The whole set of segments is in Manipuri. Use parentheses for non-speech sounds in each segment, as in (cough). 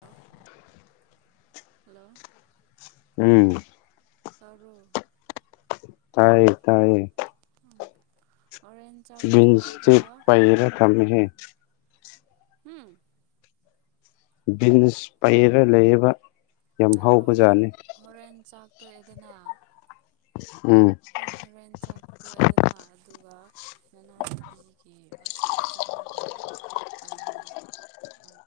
ꯍꯜꯂꯣ ꯍꯜꯂꯣ ꯎꯝ ꯇꯔꯣꯛ ꯇꯥꯏꯌꯦ ꯇꯥꯏꯌꯦ ꯍꯣꯔꯦꯟ ꯆꯥꯛ ꯕꯤꯟꯁꯇ ꯇꯣꯛꯑꯒ ꯄꯥꯏꯔ ꯊꯝꯃꯦꯍꯦ ꯎꯝ ꯕꯤꯖꯤꯅꯦꯁ ꯄꯩꯔ ꯂꯩꯕ ꯇꯥꯄꯔ ꯍꯣꯔꯦꯟ ꯍꯣꯔꯦꯟ ꯆꯥꯛ ꯠꯇꯣ ꯑꯦꯗꯅ (unintelligible) (inaudible) ꯍꯣꯔꯦꯟ ꯆꯥꯛ ꯇꯣꯏꯦꯗꯅ ꯑꯗꯨꯒ ꯅꯅꯥꯎꯕꯤꯒꯤ ꯍꯣꯁꯇꯦꯜ ꯆꯪꯉꯒ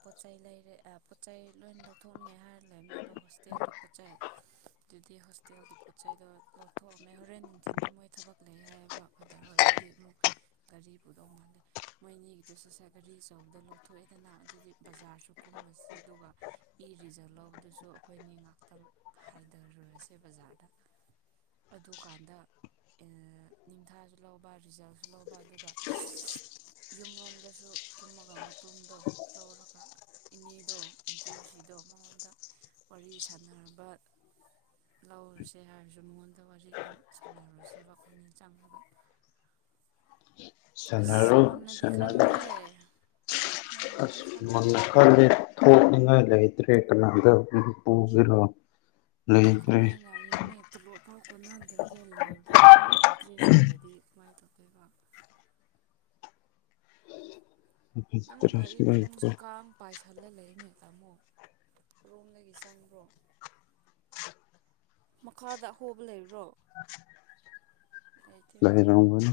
ꯄꯣꯠꯆꯩ ꯂꯩꯔꯦ ꯄꯣꯠꯆꯩ ꯂꯣꯏꯅ ꯂꯧꯊꯣꯛꯅꯤꯡꯉꯦ ꯍꯥꯏꯔ ꯂꯩꯔꯅꯦꯕ ꯍꯣꯁꯇꯦꯜꯒꯤ ꯄꯣꯠꯆꯩ ꯑꯗꯨꯗꯤ ꯍꯣꯁꯇꯦꯜꯒꯤ ꯄꯣꯠꯆꯩꯗꯣ ꯂꯧꯊꯣꯛꯑꯝ ꯃ ꯍꯣꯔꯦꯟ ꯅꯨꯡꯊꯤꯟꯗꯤ ꯃꯣꯏ ꯊꯕꯛ ꯂꯩ ꯍꯥꯏꯕ ꯐꯗꯔꯣꯏ ꯑꯗꯨꯗꯤ ꯑꯃꯨꯛ ꯒꯥꯔꯤ ꯄꯨꯗꯧ ꯃꯥꯜꯂꯦ ꯃꯣꯏꯅꯤꯒꯤꯗꯨ ꯁꯠꯁꯦ ꯒꯥꯔꯤ ꯑꯆꯧꯕꯗ ꯂꯧꯊꯣꯛꯑꯦꯗꯅ ꯑꯗꯨꯗꯤ ꯕꯖꯥꯔꯁꯨ ꯀꯨꯝꯃꯁꯦ ꯑꯗꯨꯒ ꯏ ꯔꯤꯖꯕ ꯂꯧꯕꯗꯨꯁꯨ ꯑꯩꯈꯣꯏꯅꯤ ꯉꯥꯛꯇꯪ ꯍꯥꯏꯊꯔꯨꯔꯁꯦ ꯕꯖꯥꯔꯗ ꯑꯗꯨꯀꯥꯟꯗ ꯅꯤꯡꯊꯥꯁꯨ ꯂꯧꯕ ꯔꯤꯖꯜꯁꯨ ꯂꯧꯕ ꯑꯗꯨꯒ ꯌꯨꯝꯔꯣꯝꯗꯁꯨ ꯀꯨꯝꯃꯒ ꯉꯥꯄ꯭ꯔꯨꯝꯗꯣ ꯂꯧꯔꯒ ꯏꯅꯦꯗꯣ ꯑꯟꯇꯤꯔꯨꯁꯤꯗꯣ ꯃꯉꯣꯟꯗ ꯋꯥꯔꯤ ꯁꯥꯟꯅꯅꯕ ꯂꯧꯔꯁꯦ ꯍꯥꯏꯔꯁꯨ ꯃꯉꯣꯟꯗ ꯑꯗ ꯋꯥꯔꯤ ꯑꯗꯨꯝ ꯁꯥꯟꯅꯔꯨꯔꯁꯦꯕ ꯑꯩꯈꯣꯏ ꯃꯤꯟ ꯆꯥꯡꯉꯗ ꯑꯁ ꯁꯥꯟꯅꯔꯣ ꯃꯟꯅꯗꯤ ꯁꯥꯟꯅꯔꯣ ꯈꯜꯂꯣꯍꯦ ꯃꯟꯅꯗꯤ ꯈ ꯃꯜꯦ ꯊꯉ ꯂꯩꯍꯤ ꯎꯠꯇꯔꯦ ꯀꯅꯗ ꯃꯅꯤꯄꯨꯔ ꯖꯤꯂꯥ ꯗꯨ ꯀꯃꯥꯏꯅ ꯏꯅꯦ ꯇꯂꯣ ꯄꯥꯛ ꯀꯣꯟꯅꯥꯟꯗꯔꯒ ꯂꯩꯔꯗꯣ ꯑꯃꯨꯛ ꯏꯟꯇꯔꯦꯁ ꯍꯨꯜꯂꯗꯤ ꯀꯃꯥꯏꯅ ꯇꯧꯒꯦꯕ ꯅꯪ ꯒꯥꯔꯤ ꯃꯅꯨꯡꯁꯦ ꯂꯩꯇ꯭ꯔꯦ ꯀꯥꯡ ꯄꯥꯏꯁꯜꯂ ꯂꯩꯅꯦ ꯇꯥꯃꯣ ꯀꯣꯝꯗꯒꯤ ꯆꯪꯕ꯭ꯔꯣ ꯃꯈꯥꯗ ꯑꯍꯣꯕ ꯂꯩꯕ꯭ꯔꯣ ꯂꯩꯇꯦꯅ ꯂꯩꯔꯕꯅꯤ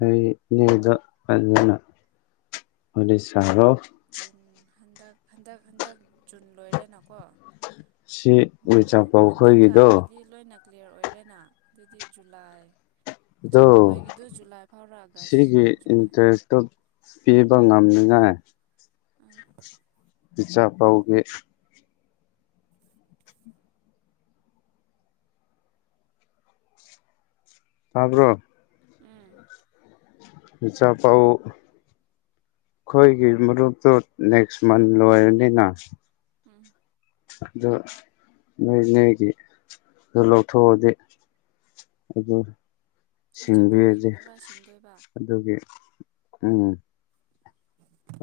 ꯑꯩꯅꯦꯗ ꯐꯖꯅ ꯍ ꯁꯥꯔꯣ ꯖꯨꯟ ꯍꯟꯗꯛ ꯍꯟꯗꯛ ꯍꯟꯗꯛ ꯖꯨꯟ ꯂꯣꯏꯔꯦꯅꯀꯣ ꯁꯤ ꯎ ꯃꯔꯨꯞ ꯆꯝꯄꯥꯎ ꯍꯟꯗꯛ ꯑꯩꯈꯣꯏꯒꯤꯗꯣ ꯊꯥꯒꯤꯗꯤ ꯂꯣꯏꯅ ꯀ꯭ꯂꯤꯌꯥꯔ ꯑꯣꯏꯔꯦꯅ ꯑꯗꯨꯗꯤ ꯖꯨꯂꯥꯏ ꯑꯗꯣ ꯏꯆꯥꯄꯥꯎ ꯍꯣꯏꯒꯤꯗꯨ ꯖꯨꯂꯥꯏ ꯐꯥꯎꯔ ꯑꯥꯒꯁ ꯁꯤꯒꯤ ꯖꯨꯂꯥꯏ ꯏꯟꯇꯔꯦꯁꯇꯣ ꯄꯤꯕ ꯉꯝꯅꯤ ꯌꯥ ꯑꯝ ꯄꯤꯆꯥꯥ ꯄꯥꯎꯒꯦ ꯇꯥꯔꯕ꯭ꯔꯣ ꯎꯝ ꯏꯆꯥ ꯄꯥꯎ ꯑꯩꯈꯣꯏꯒꯤ ꯃꯔꯨꯞꯇꯨ ꯅꯦꯛꯁ ꯃꯟ ꯂꯣꯏꯔꯅꯤꯅ ꯎꯝ ꯑꯗꯨ ꯅꯣꯏꯅꯣꯏꯒꯤ ꯑꯗꯨ ꯂꯧꯊꯣꯛꯑꯗꯤ ꯑꯗꯨ ꯏꯆꯥꯄꯥꯎ ꯍꯣꯏꯒꯤ ꯁꯤꯡꯕꯤꯔꯗꯤ ꯄꯨꯔꯥ ꯁꯤꯡꯗꯣꯏꯕ ꯑꯗꯨꯒꯤ ꯎꯝ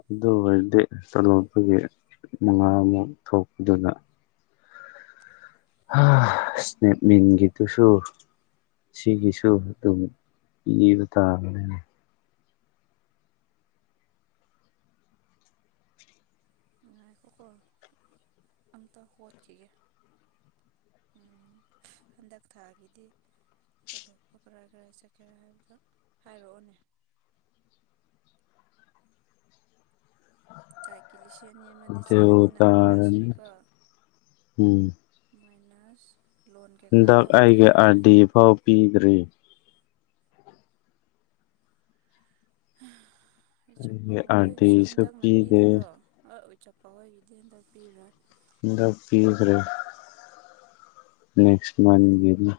ꯑꯗꯨ ꯑꯣꯏꯔꯗꯤ (unintelligible) ꯃꯉꯥꯃꯨꯛ ꯊꯣꯛꯄꯗꯨꯗ ꯏꯁꯅꯦꯞꯃꯦꯟꯒꯤꯗꯨꯁꯨ ꯁꯤꯒꯤꯁꯨ ꯑꯗꯨꯝ ꯄꯤꯕ ꯇꯥꯕꯅꯤꯅ ꯉꯥꯏꯈꯣꯀꯣ ꯑꯝꯇ ꯍꯣꯠꯈꯤꯒꯦ ꯍꯟꯗꯛ ꯊꯥꯒꯤꯗꯤ ꯇꯣꯂꯣꯞꯄꯣ ꯀꯔꯥꯏ ꯀꯔꯥꯏ ꯆꯠꯀꯦꯔꯥ ꯍꯥꯏꯕꯗꯣ ꯍꯥꯏꯔꯛꯑꯣꯅꯦ ꯇꯥꯏꯀꯤ ꯂꯤꯁꯤꯡ ꯑꯅꯤ ꯑꯃꯗꯤ ꯗꯤꯎ ꯆꯠꯂꯅꯤꯅ ꯀꯝꯄꯜꯁꯔꯤ ꯇꯥꯔꯅꯤ ꯀꯣ ꯎꯝ ꯃꯥꯏꯅꯥꯁ ꯍꯟꯗꯛ ꯑꯩꯒꯤ ꯑꯥꯔꯗꯤ ꯐꯥꯎ ꯄꯤꯗ꯭ꯔꯤ ꯑꯩꯒꯤ ꯏꯆꯄꯧ ꯑꯥꯔ ꯍꯣꯏꯒꯤꯁꯨ ꯗꯤꯁꯨ ꯍꯟꯗꯛꯅ ꯄꯤꯗꯦ ꯄꯤꯗꯣꯏꯔꯣ (unintelligible) (unintelligible) ꯍꯟꯗꯛ ꯄꯤꯔꯣꯏ ꯍꯟꯗꯛ ꯄꯤꯗꯔꯦ ꯅꯦꯛꯁ ꯃꯥꯟꯒꯤꯃꯨꯛ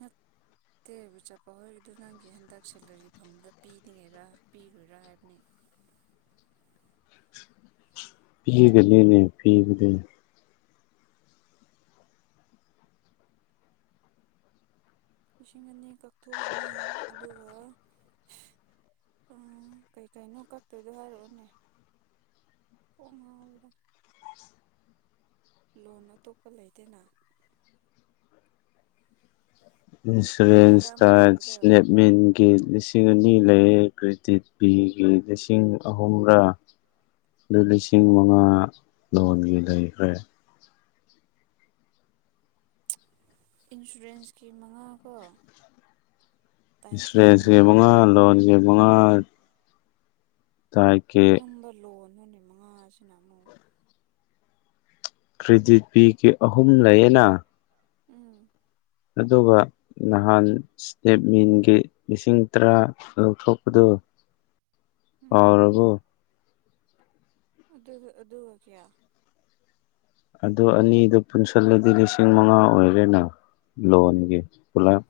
ꯅꯠꯇꯦ ꯆꯥꯄꯥꯎꯍꯣꯏꯒꯤꯗꯣ ꯅꯪꯒꯤ ꯍꯟꯗꯛ ꯁꯦꯂꯔꯤ ꯐꯪꯕꯗ ꯄꯤꯅꯤꯡꯉꯔꯥ ꯄꯤꯔꯣꯏꯔꯥ ꯍꯥꯏꯕꯅꯤ ꯄꯤꯒꯅꯤꯅꯦ ꯄꯤꯕꯗ ꯂꯤꯁꯤꯡ ꯑꯅꯤ ꯀꯛꯊꯣꯛꯑꯅꯤ ꯑꯗꯨꯒ ꯀꯩꯀꯩꯅꯣ ꯀꯛꯇꯣꯏꯗꯣ ꯍꯥꯏꯔꯛꯑꯣꯅꯦ ꯀꯣꯛ ꯉꯥꯎꯔꯦꯗꯥ ꯂꯣꯟ ꯑꯇꯣꯞꯄ ꯂꯩꯇꯦꯅ ꯏꯟꯁꯨꯔꯦꯟꯁ ꯀꯌꯥꯔꯥ ꯇꯥ ꯑꯃ ꯂꯩꯕꯗꯣ ꯁꯂꯦꯞꯃꯦꯟꯒꯤ ꯂꯤꯁꯤꯡ ꯑꯅꯤ ꯁꯤ ꯂꯩꯌꯦ ꯀ꯭ꯔꯤꯗꯤꯠ ꯕꯤꯒꯤ ꯂꯤꯁꯤꯡ ꯑꯍꯨꯝꯔꯥ ꯑꯗꯨ ꯂꯤꯁꯤꯡ ꯃꯉꯥ ꯂꯣꯟꯒꯤ ꯂꯩꯈ꯭ꯔꯦ ꯏꯟꯁꯨꯔꯦꯟꯁꯀꯤ ꯃꯉꯥ ꯀꯣ ꯏꯟꯁꯨꯔꯦꯟꯁ ꯀꯤ ꯃꯉꯥ ꯂꯣꯟꯒꯤ ꯃꯉꯥ ꯇꯥꯏꯞꯀꯤ ꯀꯔꯝꯕ ꯂꯣꯟ ꯃꯉꯥꯁꯤꯅ ꯑꯃꯨꯛ ꯀ꯭ꯔꯤꯗꯤꯠ ꯕꯤꯒꯤ ꯑꯍꯨꯝ ꯂꯩꯌꯦꯅ ꯎꯝ ꯑꯗꯨꯒ ꯅꯍꯥꯟ ꯏꯁꯇꯦꯞꯃꯤꯟꯒꯤ ꯂꯤꯁꯤꯡ ꯇꯔꯥ ꯂꯧꯊꯣꯛꯄꯗꯨ ꯎꯝ ꯀꯎꯔꯕꯣ ꯑꯗꯨ ꯑꯗꯨꯒ ꯀꯌꯥ ꯑꯗꯨ ꯑꯅꯤꯗꯨ ꯄꯨꯟꯁꯤꯜꯂꯗꯤ ꯂꯤꯁꯤꯡ ꯃꯉꯥ ꯑꯣꯏꯔꯦꯅ ꯂꯣꯟꯒꯤ ꯄꯨꯂꯞ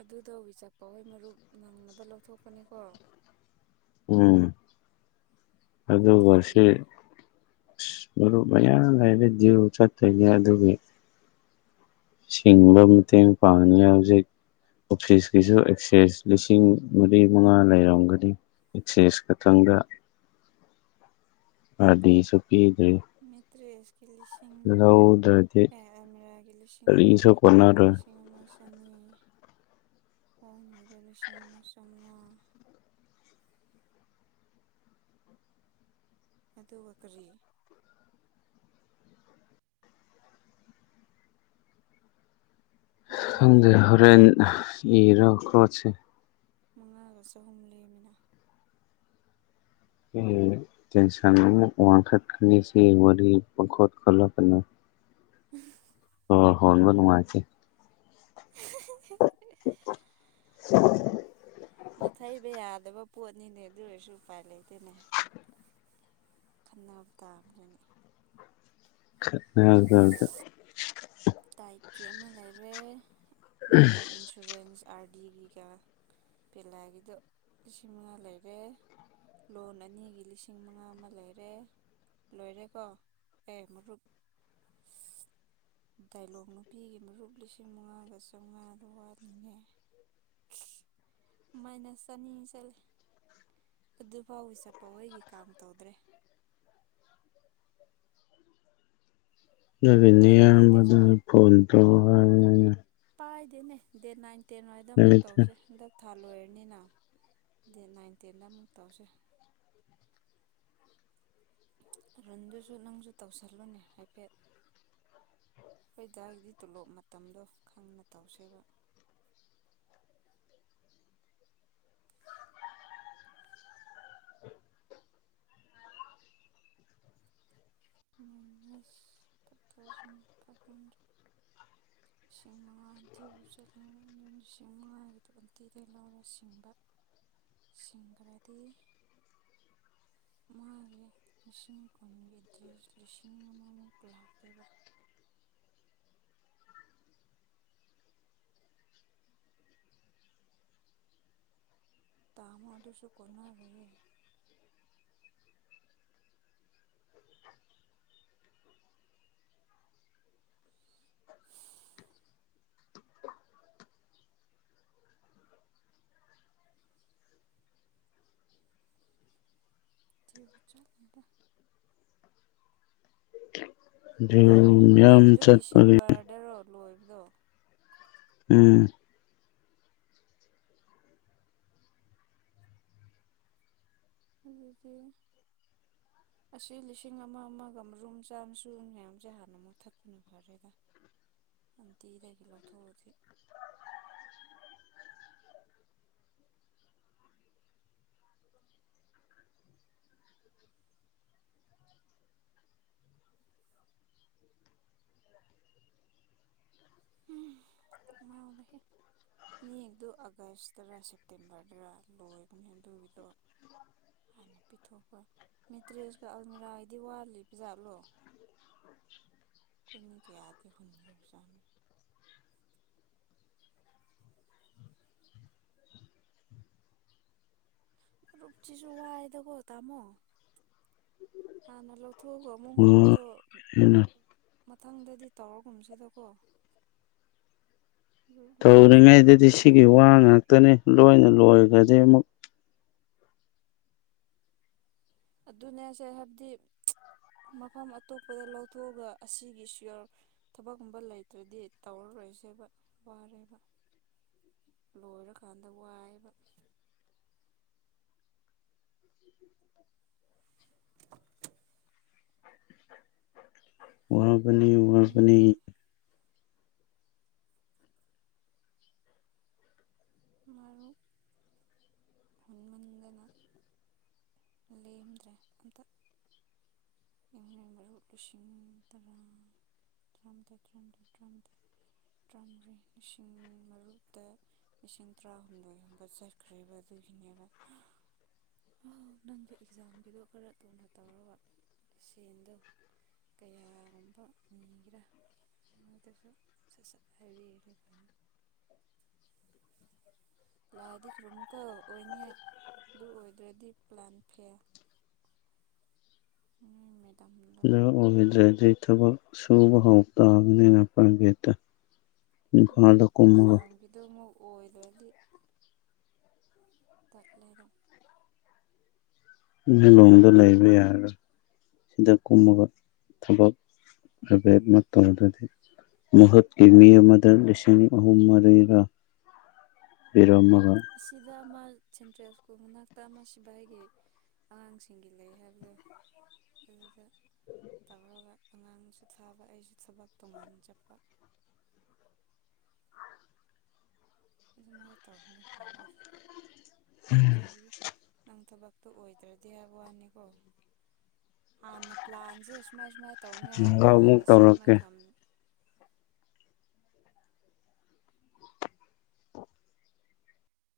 ꯑꯗꯨꯗꯣ ꯋꯤꯆꯥꯄꯥꯎ ꯍꯣꯏ ꯃꯔꯨꯞ ꯅꯪꯅꯕ ꯂꯧꯊꯣꯛꯄꯅꯤꯀꯣ ꯑꯝ ꯑꯗꯨꯒ ꯁꯤ ꯅꯨꯡꯇꯤꯒꯤꯒ ꯃꯔꯨꯞ ꯃꯌꯥꯝ ꯍꯥꯏꯔ ꯗꯤꯌꯨ ꯆꯠꯇꯣꯏꯅꯤ ꯑꯗꯨꯒꯤ ꯁꯤꯡꯕ ꯃꯇꯦꯡ ꯄꯥꯡꯉꯉꯦ ꯍꯧꯖꯤꯛ ꯑꯣꯐꯤꯁꯀꯤꯁꯨ ꯑꯦꯛꯁꯦꯁ ꯂꯤꯁꯤꯡ ꯃꯔꯤ ꯃꯉꯥ ꯂꯩꯔꯝꯒꯅꯤ ꯑꯦꯛꯁꯦꯁ ꯈꯛꯇꯪꯗ ꯑꯥꯔ ꯗꯤꯁꯨ ꯄꯤ ꯃꯤꯇ꯭ꯔꯦꯁ ꯂꯤꯁꯤꯡ ꯂꯧꯗ꯭ꯔꯗꯤ ꯑꯃꯤꯔꯥꯒꯤ ꯂꯤꯁꯤꯡ ꯑꯃ ꯀꯔꯤꯁꯨ ꯃꯤꯇ꯭ꯔꯦꯁꯒꯤ ꯀꯣꯟꯅꯔꯣꯏ ꯂꯤꯁꯤꯡ ꯑꯃ (unintelligible) ꯂꯤꯁꯤꯡ ꯑꯃ ꯆꯥꯝꯃꯉꯥ ꯑꯗꯨꯒ ꯀꯔꯤ ꯂꯣꯏꯔꯦꯅ ꯈꯪꯗꯩ ꯍꯣꯔꯦꯟ ꯏꯔꯣꯈꯣꯁ ꯃꯉꯥꯒ ꯆꯍꯨꯝ ꯂꯦꯝꯃꯤꯅ ꯇꯦꯟꯁ ꯑꯃ ꯋꯥꯡꯈꯠ ꯈꯅꯤꯁꯤ ꯋꯥꯔꯤ ꯈꯂꯛꯅ ꯎꯝ ꯑꯣ ꯍꯣꯕ ꯃꯥꯁꯤꯦ (unintelligible) ꯍ ꯅ ꯊꯥꯏꯕꯩ ꯌꯥꯗꯕ ꯄꯣꯠꯅꯤꯅꯦ ꯑꯗꯨ ꯑꯣꯏꯔꯁꯨ ꯎꯄꯥꯏ ꯂꯩꯇꯦꯅꯦ ꯈꯟꯅꯕ ꯇꯥꯕꯅꯤꯅꯦ ꯍ ꯊꯥꯡꯗ ꯇꯥꯏ ꯀꯦ ꯑꯃ ꯂꯩꯔꯦ ꯅꯪꯒꯤ ꯏꯟꯁꯨꯔꯔꯦꯟꯁ ꯑꯥꯔꯗꯤꯒꯤꯒ ꯄꯦꯂꯥꯒꯤꯗꯣ ꯂꯤꯁꯤꯡ ꯃꯉꯥ ꯂꯩꯔꯦ ꯂꯣꯟ ꯑꯅꯤꯒꯤ ꯂꯤꯁꯤꯡ ꯃꯉꯥ ꯑꯃ ꯂꯩꯔꯦ ꯂꯣꯏꯔꯦꯀꯣ ꯑꯦ ꯃꯔꯨꯞ ꯗꯥꯏꯂꯣꯛ ꯅꯨꯄꯤꯒꯤ ꯃꯔꯨꯞ ꯂꯤꯁꯤꯡ ꯃꯉꯥꯒ ꯆꯥꯝꯃꯉꯥꯗ ꯋꯥꯠꯂꯤꯉꯦ ꯃꯃꯥꯏꯅ ꯆꯅꯤ ꯆꯠꯂꯦ ꯑꯗꯨꯐꯥꯎꯋꯤ ꯆꯠꯄꯥꯎꯍꯣꯏꯒꯤ ꯀꯥꯡ ꯇꯧꯗ꯭ꯔꯦ ꯉꯔꯤꯅꯦ ꯑꯇꯣꯞꯄ ꯑꯌꯥꯝꯕꯗ ꯂꯩꯇꯦꯀꯣ ꯐꯣꯟ ꯇꯧ ꯅꯦ ꯏꯦ ꯅ ꯇꯦꯟꯋꯥꯏꯗ ꯑꯃꯨꯛ ꯂꯩꯇꯦ ꯇꯧꯁꯦ ꯍꯟꯗꯛ ꯊꯥ ꯂꯣꯏꯔꯅꯤꯅ ꯗꯦꯠ ꯅꯥꯏꯟ ꯇꯦꯟꯗ ꯑꯃꯨꯛ ꯇꯧꯁꯦ ꯔꯨꯟꯗꯨꯁꯨ ꯅꯪꯁꯨ ꯇꯧꯁꯜꯂꯨꯅꯦ ꯍꯥꯏꯐꯦꯠ ꯑꯩꯣꯏꯗꯥꯏꯗꯤ ꯇꯣꯂꯣꯞ ꯃꯇꯝꯗꯣ ꯈꯪꯅ ꯇꯧꯁꯦꯕ minus five thousand five hundred ꯂꯤꯁꯤꯡ ꯃꯉꯥꯗꯤ ꯎ ꯆꯜꯂꯦ ꯂꯤꯁꯤꯡ ꯃꯉꯥꯒꯤ ꯇꯋꯦꯟꯇꯤꯗ ꯂꯧꯔ ꯁꯤꯡꯕ ꯁꯤꯡꯈ꯭ꯔꯗꯤ ꯃꯥꯒꯤ ꯂꯤꯁꯤꯡ ꯀꯨꯟꯒꯤ ꯂꯤꯁꯤꯡ ꯑꯃꯃꯨꯛ ꯂꯥꯛꯇꯣꯏꯕ ꯇꯥꯃ ꯑꯗꯨꯁꯨ ꯀꯣꯅꯥꯔꯦ ꯊ ꯆꯂꯗ ꯑꯗꯨ ꯗꯥꯏꯂꯣꯡ ꯃꯌꯥꯝ ꯅꯨꯄꯤꯒꯤꯗꯨ ꯆꯠꯄꯒꯤ ꯗꯤꯁꯦꯝꯕꯔꯗꯔꯣ ꯂꯣꯏꯕ ꯗꯣ ꯎꯝ ꯑꯗꯨꯗꯤ ꯑꯁꯤ ꯂꯤꯁꯤꯡ ꯑꯃ ꯑꯃꯒ ꯃꯔꯨꯝ ꯆꯥꯃꯁꯨ ꯃꯌꯥꯝꯁꯦ ꯍꯥꯟꯅ ꯃꯨꯛꯊꯠꯄꯅ ꯐꯔꯦꯗ ꯑꯟꯇꯤꯗꯒꯤ ꯂꯧꯊꯣꯛꯑꯁꯤ ꯎ ꯈꯣꯡꯉꯥꯎꯔꯦ ꯏꯅꯦꯛꯇꯣ ꯑꯥꯒꯁꯇꯔ ꯁꯦꯞꯇꯦꯝꯕꯔꯗꯔ ꯂꯣꯏꯕꯅꯦ ꯑꯗꯨꯒꯤꯗꯣ ꯍꯥꯟꯅ ꯄꯤꯊꯣꯛꯄ꯭ꯔꯥ ꯃꯤꯦꯇ꯭ꯔꯦꯁꯀ ꯑꯜꯃꯤꯔꯥꯒꯤꯗꯤ ꯋꯥꯠꯂꯤꯕꯖꯥꯠꯂꯣ ꯑꯩꯈꯣꯏꯅꯤ ꯀꯌꯥꯗꯤ ꯍꯨꯟꯈ꯭ꯔꯕꯖꯥꯠꯅꯣ ꯐꯨꯞꯁꯤꯁꯨ ꯋꯥꯏꯗꯀꯣ ꯇꯥꯃꯣ ꯍꯥꯟꯅ ꯂꯧꯊꯣꯛꯑꯒ ꯑꯃꯨꯛ ꯍꯨꯟꯕꯗꯣ ꯋꯥꯏꯅ ꯃꯊꯪꯗꯗꯤ ꯇꯧꯔꯒꯨꯝꯁꯤꯗꯀꯣ ꯔꯨꯞ ꯂꯣꯏꯔꯁꯨ ꯇꯧꯔꯤꯉꯩꯗꯗꯤ ꯑꯝꯇ ꯁꯤꯒꯤ ꯌꯥꯎ ꯋꯥ ꯉꯥꯛꯇꯅꯤ ꯂꯣꯏꯅ ꯂꯣꯏꯈ ꯑꯗ ꯑꯃ ꯑꯗꯨꯅꯦꯁꯦ ꯍꯥꯏꯕꯗꯤ ꯃꯐꯝ ꯑꯇꯣꯞꯄꯗ ꯂꯧꯊꯣꯛꯑꯒ ꯑꯁꯤꯒꯤ ꯁꯤꯌꯣꯔ ꯊꯕꯛꯀꯨꯝꯕ ꯂꯩꯇ꯭ꯔꯗꯤ ꯇꯧꯔꯔꯣꯏꯁꯦꯕ ꯋꯥꯔꯦꯕ ꯂꯣꯏꯔꯀꯥꯟꯗ ꯋꯥꯏꯑꯕ ꯑꯣꯔ ꯕꯅꯤ ꯎꯔꯕꯅꯤ ꯎꯝ ꯃꯔꯔꯨ ꯍꯅꯨꯃꯥꯟꯗꯅ ꯂꯩꯃꯗ꯭ꯔꯦ ꯑꯗ ꯏꯩ ꯃꯔꯨꯞ ꯂꯤꯁꯤꯡꯥꯥꯊꯥꯔꯥꯊꯥꯔꯤ ꯂꯤꯁꯤꯡ ꯃꯔꯨꯛꯇ ꯂꯤꯁꯤꯡ ꯇꯔꯥꯍꯨꯝꯗꯣꯏꯒꯨꯝꯕ ꯆꯠꯈ꯭ꯔꯦꯕ ꯑꯗꯨꯒꯤꯅꯦꯕ ꯅꯪꯒꯤ ꯑꯦꯛꯖꯥꯝꯒꯤꯗꯣ ꯈꯔ ꯇꯨꯅ ꯇꯧꯔꯕ ꯁꯦꯟꯗꯣ ꯀꯌꯥꯒꯨꯝꯕ ꯅꯤꯒꯦꯔꯥꯗꯁꯨ ꯁꯠ ꯁꯠ ꯍꯥꯏꯕꯤꯦ ꯂꯥꯏꯗꯤ ꯈꯔꯨꯝꯃꯨꯀꯧ ꯑꯣꯏꯅꯤꯡꯉꯥꯏ ꯑꯗꯨ ꯑꯣꯏꯗ꯭ꯔꯗꯤ ꯄ꯭ꯂꯥꯟ ꯐꯦ ꯅ ꯃꯦꯗꯥꯝꯗ ꯑꯣꯏꯗ꯭ꯔꯗꯤꯩ ꯊꯕꯛ ꯁꯨꯕ ꯍꯧ ꯇꯥꯕꯅꯤꯅ ꯄ꯭ꯔꯥꯏꯚꯦꯠꯇ ꯑꯦꯛꯖꯥꯝꯒꯤꯗ ꯑꯣꯏꯣꯏꯔꯗꯤ ꯇꯠꯂꯗ ꯏꯂꯣꯡꯗ ꯂꯩꯕ ꯌꯥꯔꯣꯏ ꯁꯤꯗ ꯀꯨꯝꯃꯒ ꯊꯕꯛꯕꯦ ꯃꯇꯧꯗꯗꯤ ꯃꯍꯨꯠꯀꯤ ꯃꯤ ꯑꯃꯗ ꯂꯤꯁꯤꯡ ꯑꯍꯨꯝ ꯃꯔꯤꯒ ꯄꯤꯔꯝꯃ ꯁꯤꯗ ꯃꯥꯜ ꯁꯦꯟꯇ꯭ꯔꯦꯜ ꯁ꯭ꯀꯨꯜ ꯃꯅꯥꯛꯇ ꯑꯃ ꯁꯤꯚ ꯑꯩꯒꯤ ꯑꯉꯥꯡꯁꯤꯡꯒꯤ ꯂꯩ ꯍꯥꯏꯕꯗꯣ ꯑꯗꯨꯗ ꯇꯧꯔꯒ ꯑꯉꯥꯡꯁꯨ ꯊꯥꯕ ꯑꯩꯁꯨ ꯊꯕꯛ ꯇꯣꯉꯥꯟ ꯆꯠꯄ ꯑꯗꯨꯃꯥꯏ ꯇꯥꯕꯅ ꯐꯚꯔꯦꯗ ꯪ ꯆ ꯅꯪ ꯊ ꯇ ꯑꯣꯏꯗ꯭ꯔꯗꯤ ꯍꯥꯏꯕ ꯋꯥꯅꯤꯀꯣ ꯍꯥꯟꯅ ꯄ꯭ꯂꯥꯟꯁꯦ ꯁ ꯃꯥꯏ ꯁꯨꯃꯥꯏꯅ ꯇꯧꯅꯤꯉ ꯍꯥꯟꯅ ꯃꯨꯛ ꯍꯥꯟꯅꯁꯦ ꯇꯧꯔꯛꯀꯦ ꯃꯇꯝ